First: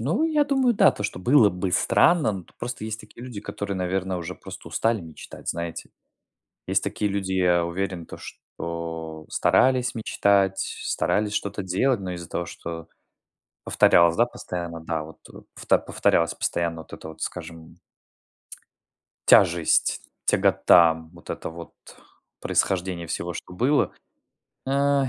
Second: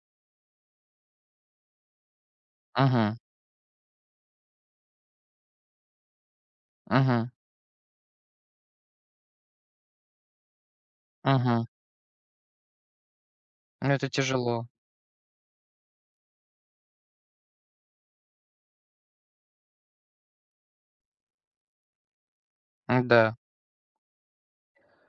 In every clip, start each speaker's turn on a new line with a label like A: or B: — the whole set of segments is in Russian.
A: Ну, я думаю, да, то что было бы странно. Но т просто есть
B: Мгм.
A: такие люди, которые, наверно, уже просто устали мечтать. Знаете, есть такие
B: Мгм.
A: люди, я уверен, то что старались мечтать, старались что-то
B: Мгм.
A: делать, но из-за того, что
B: Ну, это
A: повторялось, да,
B: тяжело.
A: постоянно да, вот, э, повт повторялась постоянно вот это вот, скажем, тяжесть, тягота, вот это вот происхождение всего,
B: М-да.
A: что было, эй,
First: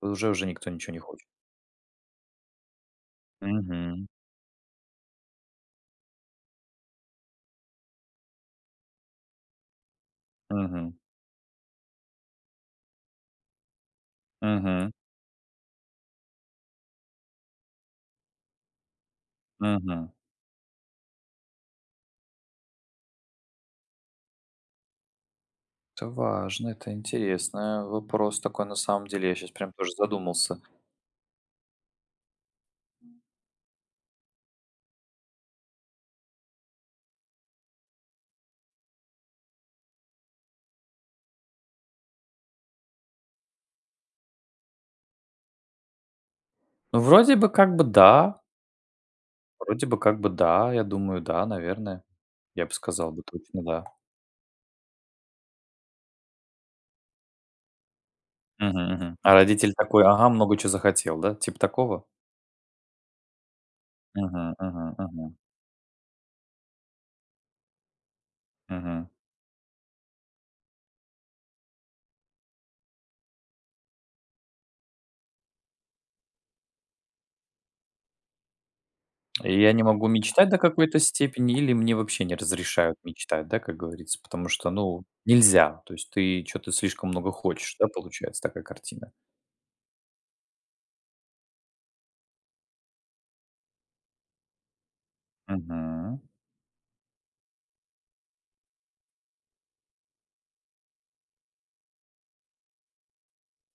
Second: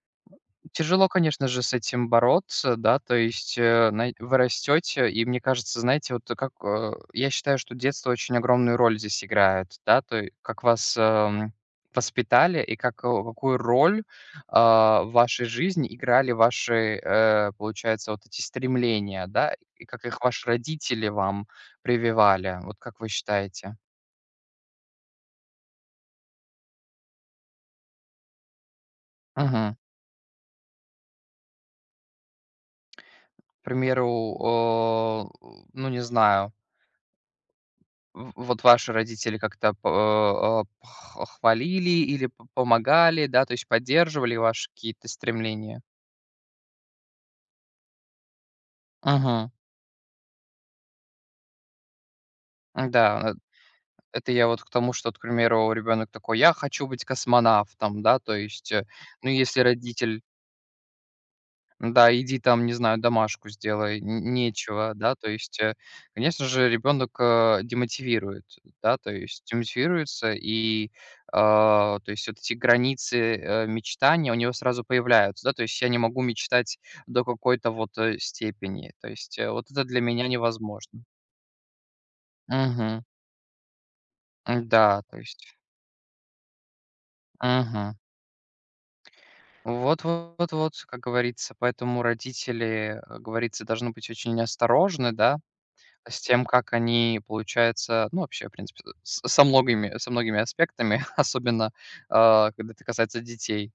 A: уже уже никто ничего не
B: Тяжело,
A: хочет.
B: конечно же, с этим бороться, да. То есть, э,
A: Мгм.
B: знае вы растете, и мне кажется, знаете, вот как а, я считаю, что детство очень огромную роль здесь играет, да. То й как
A: Мгм.
B: вас, ам, воспитали и как э, какую роль,
A: Мгм.
B: а, в вашей жизни играли ваши, э, получается, вот эти стремления, да, и как
A: Мгм.
B: их ваши родители вам прививали. Вот как вы считаете?
A: Это важно, это интересное, вопрос такой на самом деле, я щас прям
B: Мгм.
A: тоже задумался.
B: К примеру, о, э, ну, не знаю в вот ваши родители как-то па э х хвалили или п помогали, да, то есть поддерживали ваши какие-то стремления?
A: Ну, вроде бы, как бы, да.
B: Мгм.
A: Вроде бы, как бы, да. Я думаю, да, наверное. Я бы сказал бы,
B: М-да, э,
A: точно да.
B: это я вот к тому, что, вот, к примеру, ребенок такой: "Я хочу быть космонавтом". Да, то есть, э,
A: Мгм, мгм.
B: ну,
A: А
B: если
A: родитель такой:
B: родитель
A: "Ага, много чё захотел, да?" Типа такого?
B: Да, иди там, не знаю, домашку сделай, нь
A: Мгм,
B: нечего.
A: мгм,
B: Да, то
A: мгм.
B: есть, э, конечно же, ребенок, а, демотивирует, да,
A: Мгм.
B: то есть демотивируется, и, а, то есть вот эти границы, э, мечтаний у него сразу появляются, да. То есть я не могу мечтать до какой-то вот, э, степени, то есть, э,
A: И
B: вот
A: я не
B: это для
A: могу
B: меня
A: мечтать до какой-то
B: невозможно.
A: степени или мне вообще не разрешают
B: Мгм.
A: мечтать, да, как говорится, потому что,
B: М-да,
A: ну,
B: то есть.
A: нельзя, то есть ты чё-то слишком много хочешь, да,
B: Мгм.
A: получается такая картина.
B: Вот вот вот, как говорится. Поэтому родители, э, говорится, должны быть очень осторожны, да, с
A: Мгм.
B: тем, как они, получается, ну, вообще, в принципе, с со многими со многими аспектами, особенно, а, когда это касается детей.